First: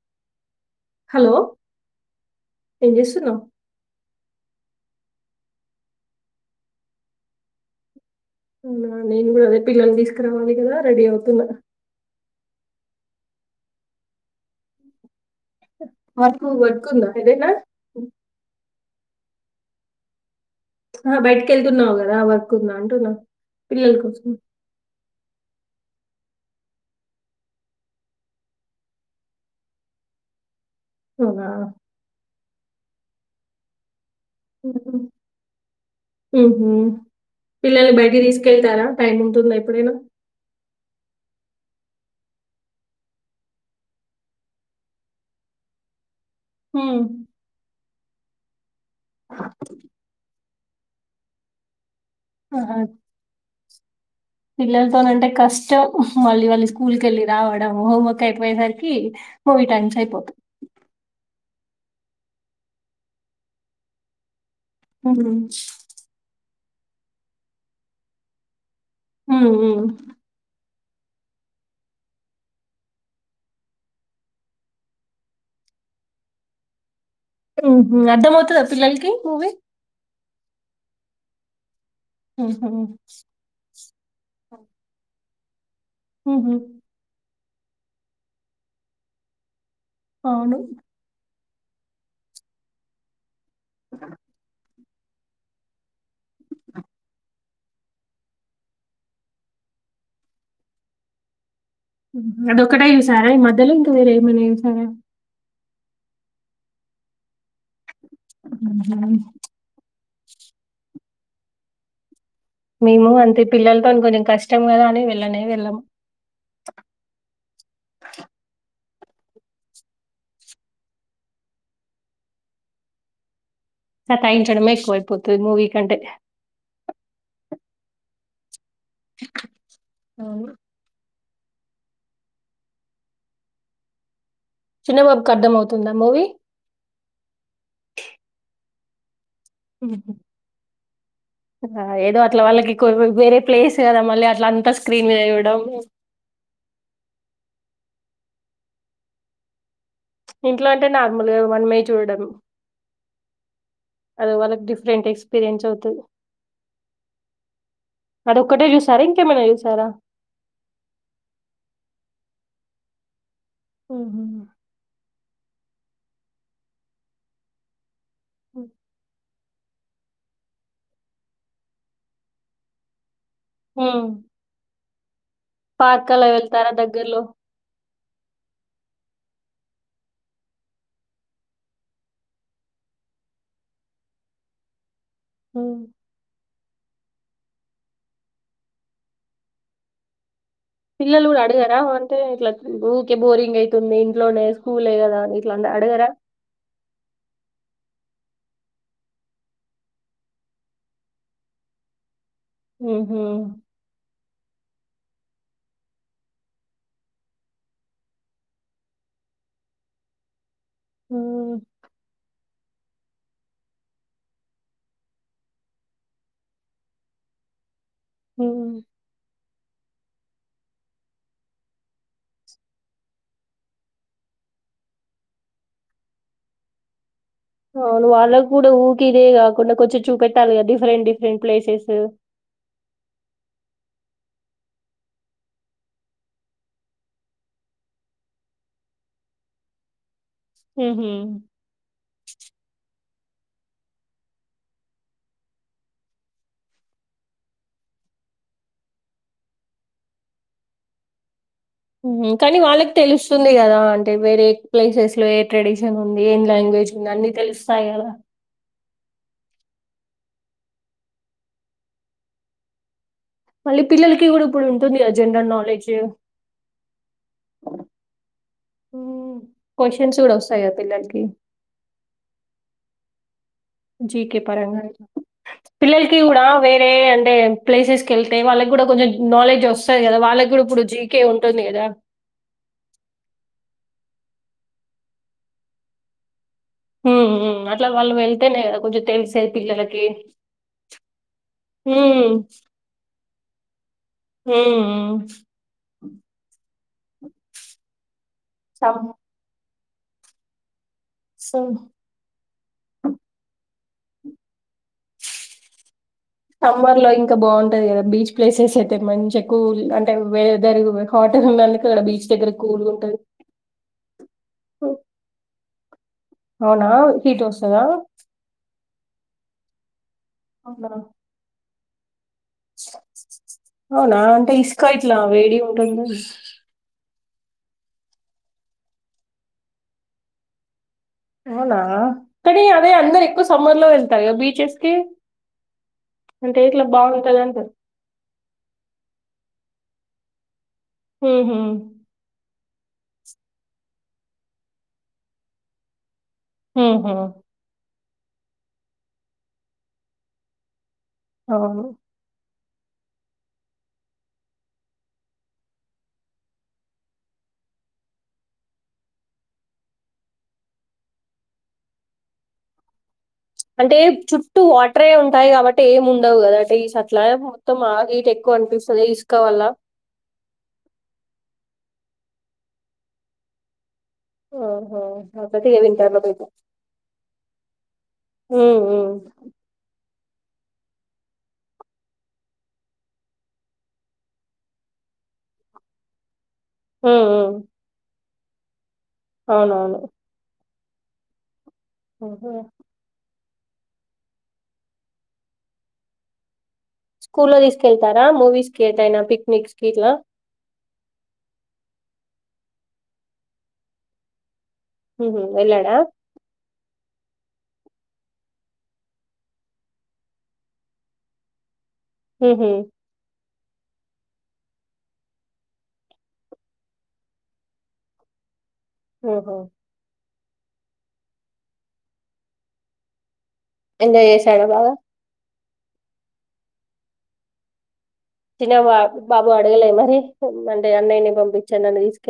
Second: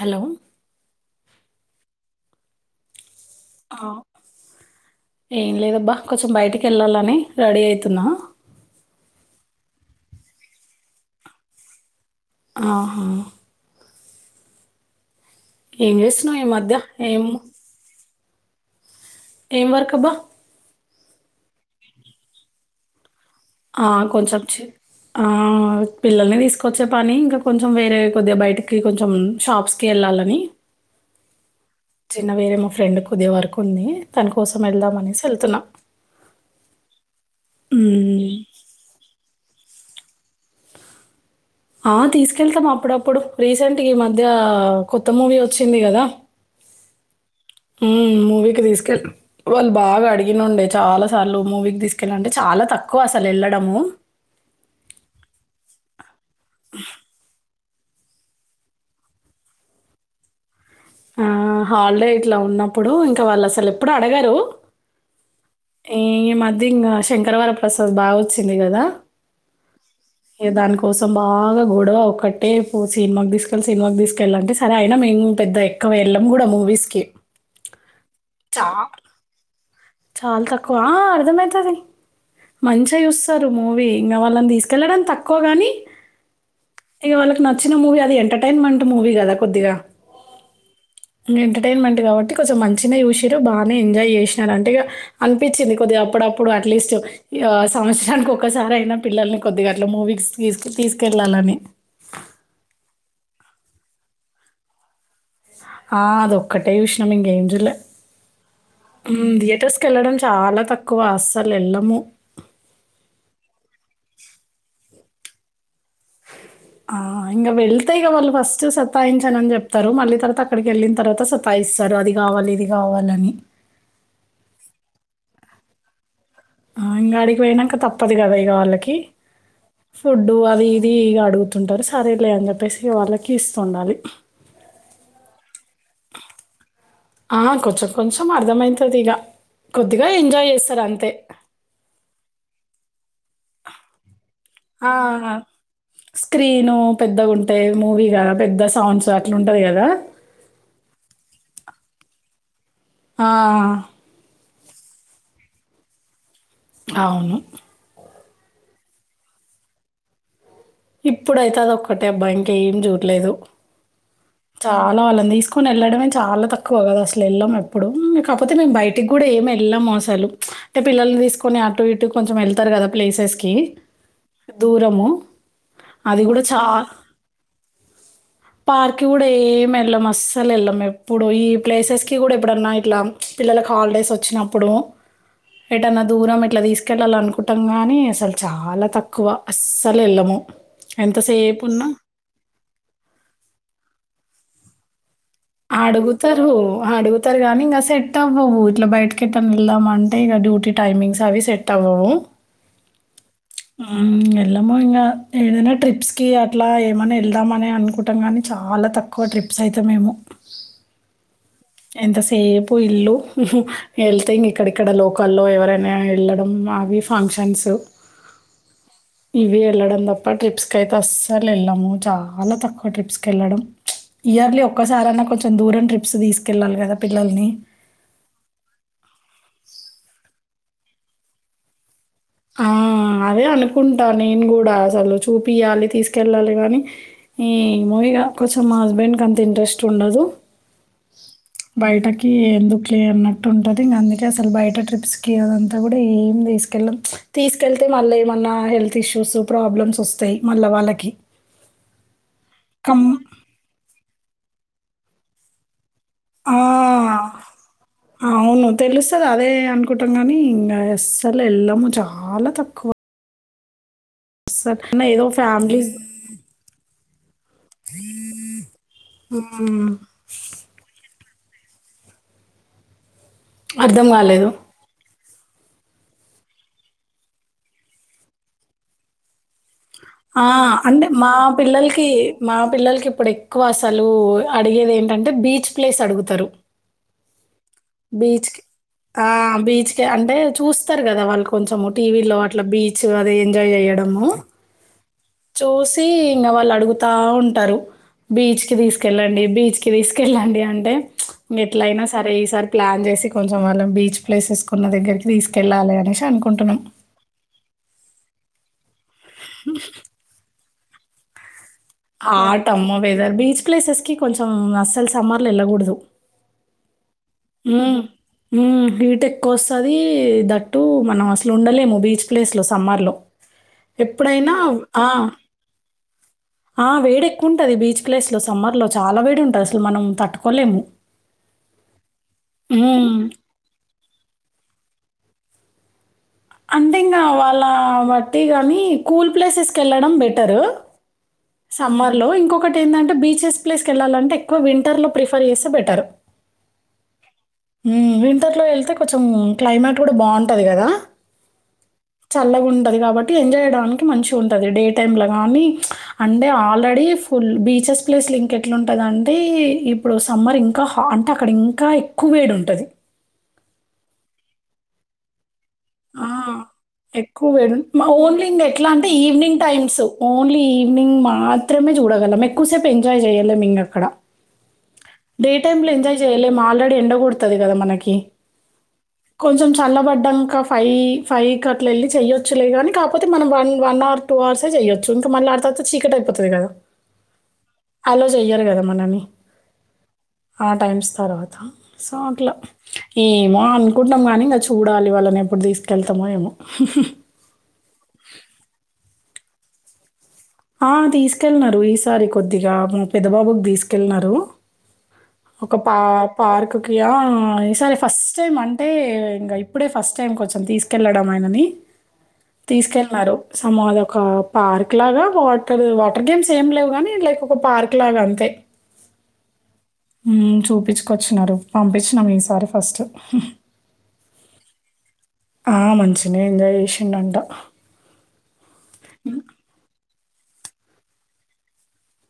Hello hello ఏం చేస్తున్నవ్ ఆ ఏం లేదబ్బా కొంచెం బయటికి వెళ్ళాలని రెడీ అవుతున్నా అవునా నేను కూడా అదే పిల్లలు తీసుకురావాలి కదా రెడీ అవుతున్నా ఆహా ఏం చేస్తున్నావు ఈ మాకు మధ్య వర్క్ ఉందా ఏం ఏదైనా ఏం వర్క్ బ్బా ఆ బయటికి వెళ్తున్నావు్ కదా వర్క్కుంద అంటున్నా ఆ పిల్లల కోసం కొంచెం ఆ పిల్లలు తీసుకొచ్చే పని ఇంకా కొంచెం వేరే కొద్దిగా బయటికి కొంచెం షాప్స్ కి వెళ్ళాలని అవునా చిన్న వేరే మా ఫ్రెండ్ కుదిే వరకు ఉంది దాని కోసం ఉహు. వెళ్దామనేసి వెళ్తున్నాం ఉహు. పిల్లల్ని బయటకి తీసుకెళ్తారా టైమ్ ఉంటుందా ఎప్పుడైనా ఆ తీసుకెళ్తాం అప్పుడప్పుడు రీసెంట్ ఈ మధ్య కొత్త మూవీ వచ్చింది కదా హ తీసుకెళ్లి వాళ్ళు బాగా అడిగినండే చాలా సార్లు మూవీకి తీసుకెళ్ళ అంటే చాలా ఆహా, తక్కువ అసలు ఎళ్ళ ఆమ్మో పిల్లలతోనంటే కష్టం మళ్ళీ వాళ్ళ స్కూల్కి వెళ్ళి రావాల హోమ్వర్క్ అయిపోయేసరికి హోవి టన్ంచి అయిపోతాం ఆ హాలిడే ఇట్లా ఉన్నప్పుడు ఇంకా వాళ్ళు అసలు ఎప్పుడు అడగరు హ అది ఇంకా శంకరవర ప్రసాద్ బాగా వచ్చింది కదా హ కోసం బాగా గొడవ ఒక్కటే సినిమాకి తీసుకెళ్ళి సినిమాకి తీసుకెళ్ళాలంటే సరే అయినా మేము పెద్ద ఎ ఇక్కవేళ్ళం కూడా మూవీస్కి అర్థం అవుతుందా పిల్లలకి మూవీ చాలా తక్కువ అర్ధమ అైతది మంచిగా చూస్తారు మూవీ ఇంక వాళ్ళని తీసుకెళ్లడం తక్కువగాని ఇక వాళ్ళకి న నచ్చిన మూవీ అది ఎంటర్న్మెంట్ మూవీ కదా కొద్దిగా అవును ఇ ఎంటర్టైన్మెంట్ కాబట్టి కొంచెం మంచిిన చూసిారు బానే ఎంజాయ్ చేసినార గా అనిపించింది కొద్దిగా అప్పుడప్పుడు అట్లీస్ట్ సంవత్సరానికి ఒకక్కసారి అయినా పిల్లల్ని కొద్దిగా అట్లా మూవీస్ తీసు తీసుకెళ్ళాలని అదొక్కటే జూసారా ఈ మధ్యలో ఇంకా వేరే ఏమన సారా ఆ అద ఒక్కటే చూసినాం ఇంకేం చూల్లే హుహు. థియేటర్స్ క వెళ్ళడం చాలా తక్కువ అస్సలు వెళ్ళము మేము అంతే పిల్లలతో అని కొంచెం కష్టం కదా అని వెళ్ళనే వెళ్ళాము ఆ ఇంకా వెళ్తే ఇ వాళ్ళు ఫస్ట్ సతాయించా అని చెప్తారు మళ్ళీ తర్వాత అక్కడికి వెళ్ళిన తర్వాత సతాయిస్తారు అదిగా కావాల ఇది కావాలని స అించనమే పోయిపోతు మూవీ కంటే ఆ ఇంకా అడికి పోయినాక తప్పదు కదా ఇక వాళ్ళకి ఫుడ్ అవును. అది ఇది ఇ అడుగు పతుంటారు సరేలే అని చెప్పేసి వాళ్ళకి ఇస్తుండాలి చిన్నబాబుకి అర్థం అవుతుందా మూవీ ఆ కొంచెం కొంచెం అర్థమైతుది ఇక కొద్దిగా హుహు. ఎంజాయ్ చేస్తారు అంతే ఆ! ఏదో అట్లా వాళ్ళకి వేరే ప్లేస్ కద మళ ఆ స్క్రీను పెద్దగుంటే మూవీ కదా పెద్ద సాంగ్స్ అట్లా ఉంటాది కదా ఇంట్లో అంటే నార్మల్గా మనమే చూడడం ఆ ఫరెట్ ఎక్స్పీరియన్స్ అవును అడ ఒక్కటే చ్యూసారా ఇంకెమనా చూసారా ఇప్పుడైతే అద ఒక్కటే అబ్బాయి ఇంక ఏం చూడలేదు ఉహ చాలా వాళ్ళని తీసుకొని వెళ్ళడమే చాలా తక్కువ కదా అసలు వెళ్ళం ఎప్పుడు కాకతే హ్మ్. మేము బయటికి కూడా ఏమై వేలం అసలు పిల్లని తీసుకొని అటు ఇటు వెళ్తరుకద్ ప్లేసెస్ కి దూరము పార్క్లా వెళ్తారా దగ్గర్లో పార్క్ కూడా ఏం వెళ్ళం అస్సలు వెళ్ళం ఎప్పుడు ఈ ప్లేసెస్ కి కూడా ఎప్పుడన్నా ఇట్లా పిల్లలకి హాలిడే వచ్చినప్పుడు హ్మ్. ఏటన్నా దూరం పెట్ ఇట్లా తీసుకెళ్ళాల అనుకుంటాం కాగానీ అసలు చాలా తక్కువ అస్సలు ఎళ్ళము పిల్లలు కూడా అడిగారా అంటే ఇట్లా ఊకే బోరింగ్ అయితుంది ఇంట్లోనే స్కూలే కదా ఇట్లా అంటే అడగరా అడుగుతారు అడుగుతారుగానింస ఎ సెట్ అవ్వవు ఇట్లా బయటకిెట్ట వెళ్దామ అంటే ఇక డ్యూటీ టైమింగ్స్ అవి సెట్ అవ్వవు హ ఏమో ఇంకా ఏదైనా ట్రిప్స్ కి అట్లా ఏమైనా వెళ్దామని అనుకుంటాం కానీ చాలా తక్కువ ట్రిప్స్ సైత మేము ఉమ్, ఎంతసేపు ఇల్లు వెళ్తే ఇం ఇక్కడిక్కడ లోకల్లో ఎవరైనా వెళ్ళడం మావి ఫంక్షన్స్ హ ఇవి వెళ్ళడం తప్ప ట్రిప్స్కి అయితే అస్సలు వెళ్ళాము చాలా తక్కువ ట్రిప్స్కి వెళ్ళడం ఇయర్లీ ఒక్కసారైనా కొంచెం దూరం ట్రిప్స్ తీసుకెళ్ళాలి కదా అవును వాళ్ళకు కూడా ఊరికి ఇదే కాకుండా కొంచెం చూపెట్టాలి కదా డిఫరెంట్ డిఫరెంట్ ప్లేసెస్ ఆ అదే అనుకుంటా నేను కూడా అసలు చూపియాలి తీసుకెళ్ళాలి కానీ ఈ మూవీగా కొంచెం మా హస్బెండ్ క అంత ఇంట్రెస్ట్ ఉండదు ఉహు. బయటకి ఎందుకు లే అన్నట్టు ట్ ఉంటది ఇంకా అందుకే అసలు బయట ట్రిప్స్ కి అదంతా కూడా ఏం తీసుకెళ్ళం తీసుకెళ్తే మళ్ళీ ఏమన్నా హెల్త్ ఇష్యూస్ ప్రాబ్లమ్స్ వస్తాయి మళ్ళా వాళ్ళకి కానీ వాళ్ళకి కం తెలుస్తుంది కదా అంటే వేరే ప్లేసెస్ లో ఏ ట్రెడిషన్ ంది ఏ ఆ! లాంగ్వేజ్ ఉంది అన్ని తెలుస్తాయి కదా తెలుస్తుంది అదే అనుకుంటాం కానీ ఇంకా ఎస్సల్ వెళ్ళము చాలా తక్కువ మళ్ళీ పిల్లలకి కూడా ఇప్పుడు అస్సలు. ఉంటుంది అన్న ఏదో జనరల్ ఫ్యామిలీస్ నాలెడ్జ్ హ్మ్. క్వశ్చన్స్ కూడా వస్తాయాయా పిల్లలకి అర్థం జీక గాలేదు. పంగా పిల్లలకి కూడా వేరే అంటే ప్లేసెస్కి వెళ్తే వాళ్ళకి కూడా కొంచెం నాలెడ్జ్ వస్తుంది ఆ అంటే మా పిల్లలకి మా పిల్లలకి ఇప్పుడు ఎక్కువ వ అసలు అడిగేది ఏంటంటే బీచ్ ప్లేస్ అడుగుతారు హ అ బీచ్ క ఆ బీచ్ పిల్లలకి. క అంటే చూస్తారు కదా వాళ్ళు కొంచెం టీవీలో హ్మ్. అట్లా బీ బీచ్ అది ఎంజాయ్ చేయడము హ్మ్. హ్మ్. చూసి ఇంకా వాళ్ళు అడుగుతా ఉంటారు బీచ్ కి సమ్ తీసుకెళ్ళండి బీచ్ కి తీసుకెళ్ళండి అంటే ఇంక సమ్ ఎట్ల అయినా సరే ఈసారి ప్లాన్ చేసి కొంచెం వాళ్ళ బీచ్ ప్లేసెస్కున్న దగ్గరికి తీసుకెళ్ళాలె అని సమ్మర్లో ఇంక బాగుంటది కదా బీచ్ ప్లేసెస్ అయితే మంచిగ ఎక్కువ అంటే వే జరిగిబోయ్ హోటర్ హాటమ్మో వెదర్ బీచ్ ప్లేసెస్ కి కొంచం అస్సలు సమ్మర్లో వెళ్ళకూడదు అవున ఉమ్ మ్ హీట్ ఎక్కువ వస్తాది దట్టు అవునా? మనం అసలు ఉండలేము బీచ్ ప్లేస్లో సమ్మర్లో అవునా? అంటే ఎప్పుడైనా ఇసుక ఆ ఇట్లా వేడిగుంటుందా? ఆ వేడె క్కుంటది బీచ్ ప్లేస్ లో సమ్మర్ లో చాలా వేడి ఉంటుంది అసలు మనం తట్టుకోలేము అవునా కానీ అదే హ్మ్. అందరు ఎక్కువ సమ్మర్ లో వెళ్తార్ కదా బీచెస్ కి అంతే ఇంక వాళ్ళ బాగుంటదంటారు బట్టి కానీ కూల్ ప్లేసెస్కి వెళ్ళడం బెటర్ ఉహు. సమ్మర్లో ఇంకొ ఒకటి ఏందంటె బీచెస్ ప్లేస్కి వెళ్ళాలంటే ఎక్కువ వింటర్ లో ప్రిఫర్ చేస్తే బెటర్ ఊహు వింటర్లో వెళ్తే కొంచం క్లైమేట్ కూడ బాగుంటది కదా ఓహో చల్లగా ఉంటది కాబట్టి ఎంజాయ్యడానికి మంచిగా ఉంటుంది డే టైమ్ లో కానీ అంటే ఆల్రెడీ ఫుల్ బీచెస్ ప్లేస్లో ఇంకెట్లుంటది అంటే ఇప్పుడు సమ్మర్ ఇంకా హాట్ అంటే అక్కడ ఇంకా ఎక్కువ వేడి ఉంటది అంటే చుట్టూ వాట్రే ఉంటాయి కాబట్టి అంటే ఏం ఆ! ఉండవు కదా అంటే ఈస్ అట్లా ఎక్కువ వేడి మొత్తం మ ఆగ ఇటు ఓన్లీ ఎక్కువ ఇంగ ఎట్లా అనిపిస్తుంది అంటే ఈవినింగ్ ఇసుకవల్ల టైమ్స్, ఓన్లీ ఈవినింగ్ మాత్రమే చూడగలం ఎక్కువసేపు ఎంజాయ్ చేయాలేము ఇంక అక్కడ ఆహా! డే కాబట్టి ఇగ టైమ్లో ఎంజాయ్ వింటర్‌లో బెటర్. చేయలేము ఆల్రెడీ ఎండ కొడతది కదా మనకి హ్మ్. హ్మ్. కొంచం చల్ల పడ్ ఫైవ్ ఫైవ్ కట్ల వెళ్ళి చెయ్యచ్చులే కానీ కాకపోతే మనం వన్ వన్ అవర్ టూ అవర్సే చేయొచ్చు ఇంకా మళ్ళీ అర్ మొత్తం చీకటయిపోతది కదా హు ఉ అలో చెయ్యారు కదా మనల్ని అవునవును ఆ టైమ్స్ తర్వాత సో అట్ల ఆహా! ఏమో అనుకుంటాం కానీ ఇంకా చూడాలి వాళ్ళ న ఎప్పుడు తీస్కెళ్తమో ఏమో స్కూల్లో తీసుకెళ్తారా మూవీస్ కి ఎటయినా పిక్నిక్స్ కి ఇట్లా ఆ తీసుకెళ్నారు ఈసారి కొద్దిగా మా పెద్ద బాబుక్ తీసుకెళ్ళనారు హుహు. ఒక వెళ్ళాడా? పా పార్క్ కియా ఈసారిే ఫస్ట్ టైం అంటే ఇంకా ఇప్పుడే ఫస్ట్ టైం కొంచెం తీసుకెళ్ళడం ఆయనని హుహు. తీసుకెళ్ళినారు సము అదొక పార్క్ లాగా వాటర్ వాటర్ గేమ్స్ ఏం లేవు కాని లైక్ ఒక పార్క్ లాగ అంతే ఓహో ఉమ్ చూపిచ్కొచ్చినారు పంపించినాం ఈసారి ఫస్ట్ ఎంజాయ్ చేసాడ బాగ ఆ మంచినే ఎంజాయ్ చేసిండంట తిన బాబు అడగలే మరి అంటే అన్నయ్యని పంపిచ్చార్ నన్ను తీసుకు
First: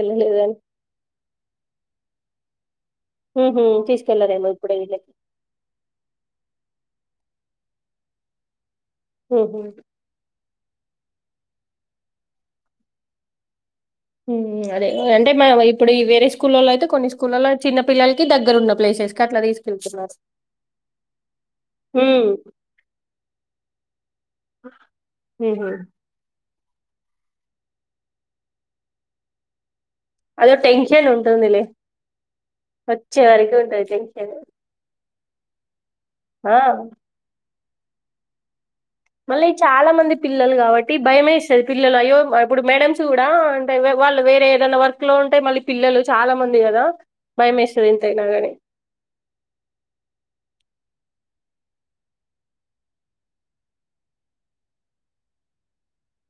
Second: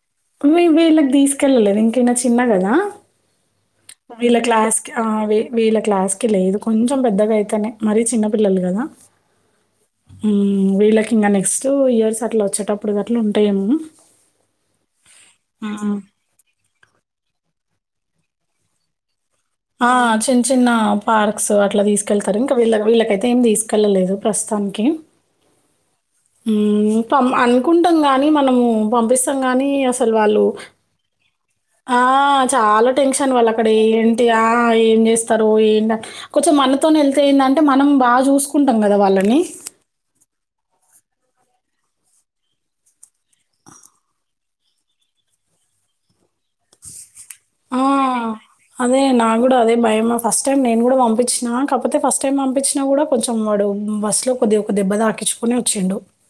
మేబి ఈల్లక్ తీసుకెల్ల లేద్ ఇంక ఈయన చిన్న గదా హుహు. వీళ్ళ తీసుకెళ్లరేమో ఇప్పుడే క్లాస్క ఆ వీళ్ళకి. వీళ్ళ క్లాస్ కి లేదు కొంచం పెద్దగా అయితేనే మరీ చిన్నపిల్లలు కదా హు ఉ వీళ్ళకి ఇంకా నెక్స్ట్ ఇయర్స్ అట్ల వచ్చేటప్పుడు అట్లా ఉంటాయేమో అదే అంటే మ ఇప్పుడు హ్మ్. ఈ వేరే స్కూల్లో అయితే కొన్నిూ స్కూలలో చిన్న పిల్లలకి దగ్గర ఉన్న ప్లేసెస్ కి అట్లా ఆ తీసుకెళ్తున్నారు. చిన్న చిన్న పార్క్స్ అట్ల హ్మ్ తీసుకెళ్తారు ఇంకా వీళ్ళ వీళ్ళకయితే ఏమి తీసుకెళ్లలేదు ప్రస్తుతం తనికిే హుహు పం అనుకుంటాం గాని మనము పంపిస్తాం నీ అద టెన్షన్ ఉంటుందిలి ఆ చాలా టెన్షన్ వాళ్ళు అక్కడ ఏంటి టెన్షన్. ఆ ఏం చేస్తారు ఏంటి కొంచెం ఆ మనతోనే వెళ్తేయిందంటే మనం బాగా చూసుకుంట మళ్ళీ చాలా మంది పిల్లలు కాబట్టి భయమే పిల్లలు అయ్యో ఇప్పుడు మేడమ్స్ కూడా అంటే వాళ్ళు వేరే ఏదైనా వర్క్ లో ఉంటే మళ్ళీ పిల్లలు చాలా మంది ఉంది కదా ఆ భయమేస్తది ఎంతైనా గాని. అదే నా కూడా అదే భయమా ఫస్ట్ టైం నేను కూడా పంపించి కాకపోతే ఫస్ట్ టైం పంపించినా కూడా కొంచెం వాడు బస్ లో కొది ఒక దెబ్బ తాకించుకుని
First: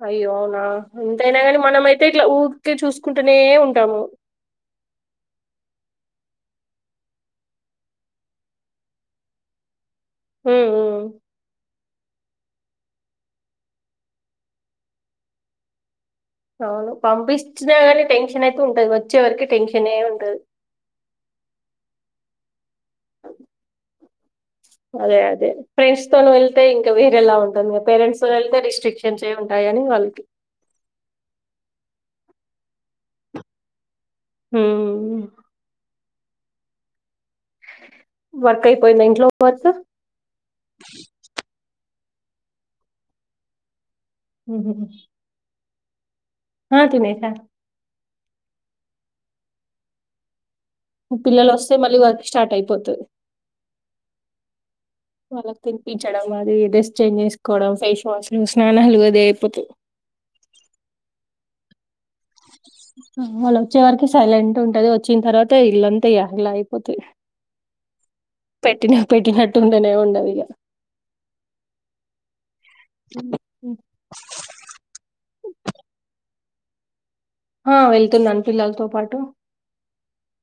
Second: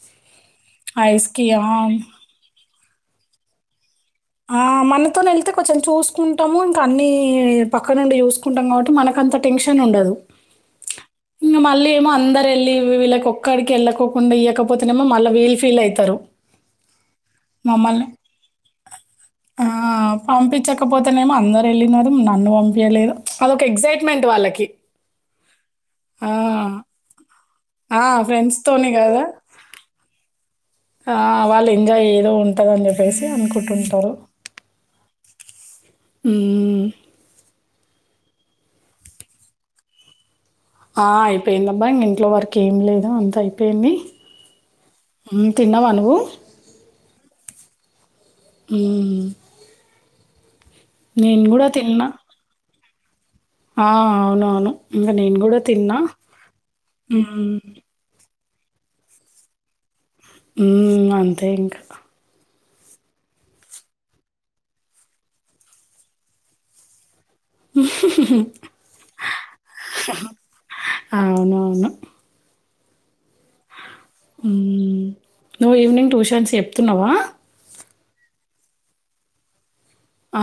అయ్య అవునా ఎంతైనా ని మనమ ఆ! అయితే ఇట్లా ఊరికే చూసుకుంటూనే ఉంటాము ఆ మనతో వెళ్తే తే కొంచెం చూసుకుంటాము ఇంకా అన్నిీ పక్కనుండి చూసుకుంటాం కాబట్టి మనకు అంత టెన్షన్ ఉండదు హ ఇంక మళ్ళీ ఏమో అందరు వెళ్ళలి వీళ్ళకి ఒక్కడికి వెళ్ళకోకుండా ఇయ్యకపోతేనేమో మళ్ళీ వీల్ ఫీల్ అవుతారు అవును పంపిించిన కానీ టెన్షన్ అయితే ఉంటది వ ఆ పంపించకపోతేనేమో అందరుూ వెళ్ళిన నన్ను పంపయలేదు అదొక ఎగసైట్మెంట్ వాళ్ళకి అదే అదే ఫ్రెండ్స్ తో ఆ! వెళ్తే ఇంకా వేరేలా ఉంటుంది ఆ! పేరెంట్స్ తో వెళ్తే తే ఫ్రెండ్స్‌తోని రిస్ట్రిక్షన్స్ఉంటాయ అని వాళ్ళకి వాళ్ళు ఎంజాయ్ ఏయ్యదో ఉంటుందని చెప్పేసి అనుకుంటుంటారు హ అ వర్క్ అయిపోయిందా ఇంట్లో వర్క్ ఆ అయిపోయింది అబ్బా ఇక ఇంట్లో వరకు ఏం లేదు అంత అయిపోయింది హ హ్మ్. తిన్నావా నువ్వు హా తినేస అ పిల్లలు వస్తే మళ్ళీ వర్క్ స్టార్ట్ అయిపోతుది ఆ అవునవును ఇంకా నేను కూడా వాళ్ళకి తిన్నా తినిపించడం నువ్వు స్నానం అదే అయిపోత ఉ అంతే ఇంకా వాళ్ళు వచ్చే వరకి సైలెంట్ ఉంటది వచ్చిన తర్వాత ఇల్లుంతేయ ఇలా అయిపోతాయి పెటి పెటినటు ఉంటనే ఉండదిగా అవునవును అ నువ్వు ఈవినింగ్ ట్యూషన్స్ చెప్తున్నావా ఆ వెళ్తుందను పిల్లలతో పాటు ఆ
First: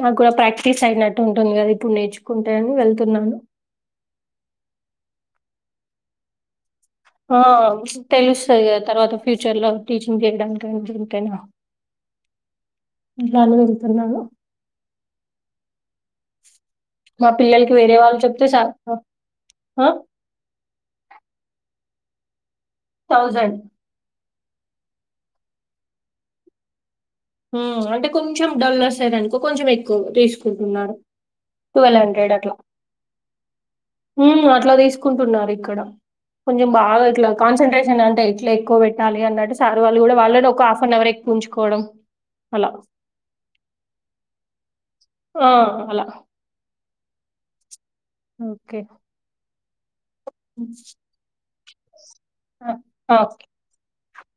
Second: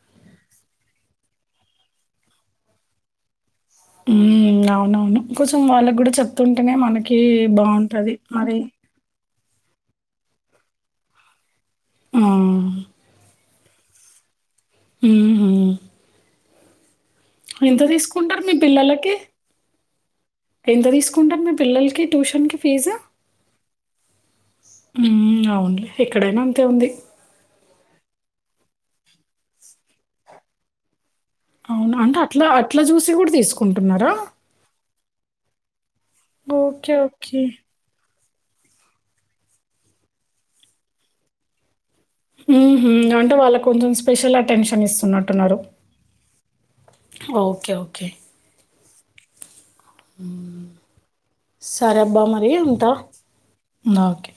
నాకు కూడా ప్రాక్టీస్ అయినట్టు ఉంటుంది కదా ఇప్పుడు నేర్చుకుంటే అని వెళ్తున్నాను ఉ అవునవును కొంచెం వాళ్ళకు కూడా చెప్తుంట వెంటనే మనకి బాగుంటది మరి ఫ్యూచర్ లో టీచింగ్ చేయడానిక దీనికైనా ఆ ఇలాళ వెళ్తున్నారు ఆ మా పిల్లలకి ఎంత వేరే వాళ్ళు తీసుకుంటారు చెప్తే మీ చాలు ఆ! పిల్లలకి ఆ! ఎంత తీసుకుంటండ్రు మీ పిల్లలకి ట్యూషన్కి థౌజండ్ ఊ అవునులే ఎక్కడైనా అంతే ఉంది అంటే కొంచెం డలర్స్ ఐరనుకో కొంచెం ఎక్కువ తీసుకుంటున్నారు అవును. ట్వల్ అంటే హండ్రెడ్ అట్లా జూసి గూడా తీసుకుంటున్నారా? ఊ అట్లా తీసుకుంటున్నారుఇంకా ఇక్కడ కొంచెం ఓకే. బాగా ఇట్లా ఓకే. కాన్సెంట్రేషన్ అంటే ఇట్లా ఎక్కువ పెట్టాలి అన్నట్టు సార్ వాళ్ళు కూడా వాళ్ళని ఒక హాఫ్ అవర్ ఎక్కు పుంచుకోవడం ఊహు అంటే వాళ్ళకు కొంచెం స్పెషల్ అటెన్షన్ ఆ! ఇస్తున్నట్టున్నారు అలా. ఓకే ఓకే ఓకే ఉ సరే అబ్బా మరి ఉంట ఓకే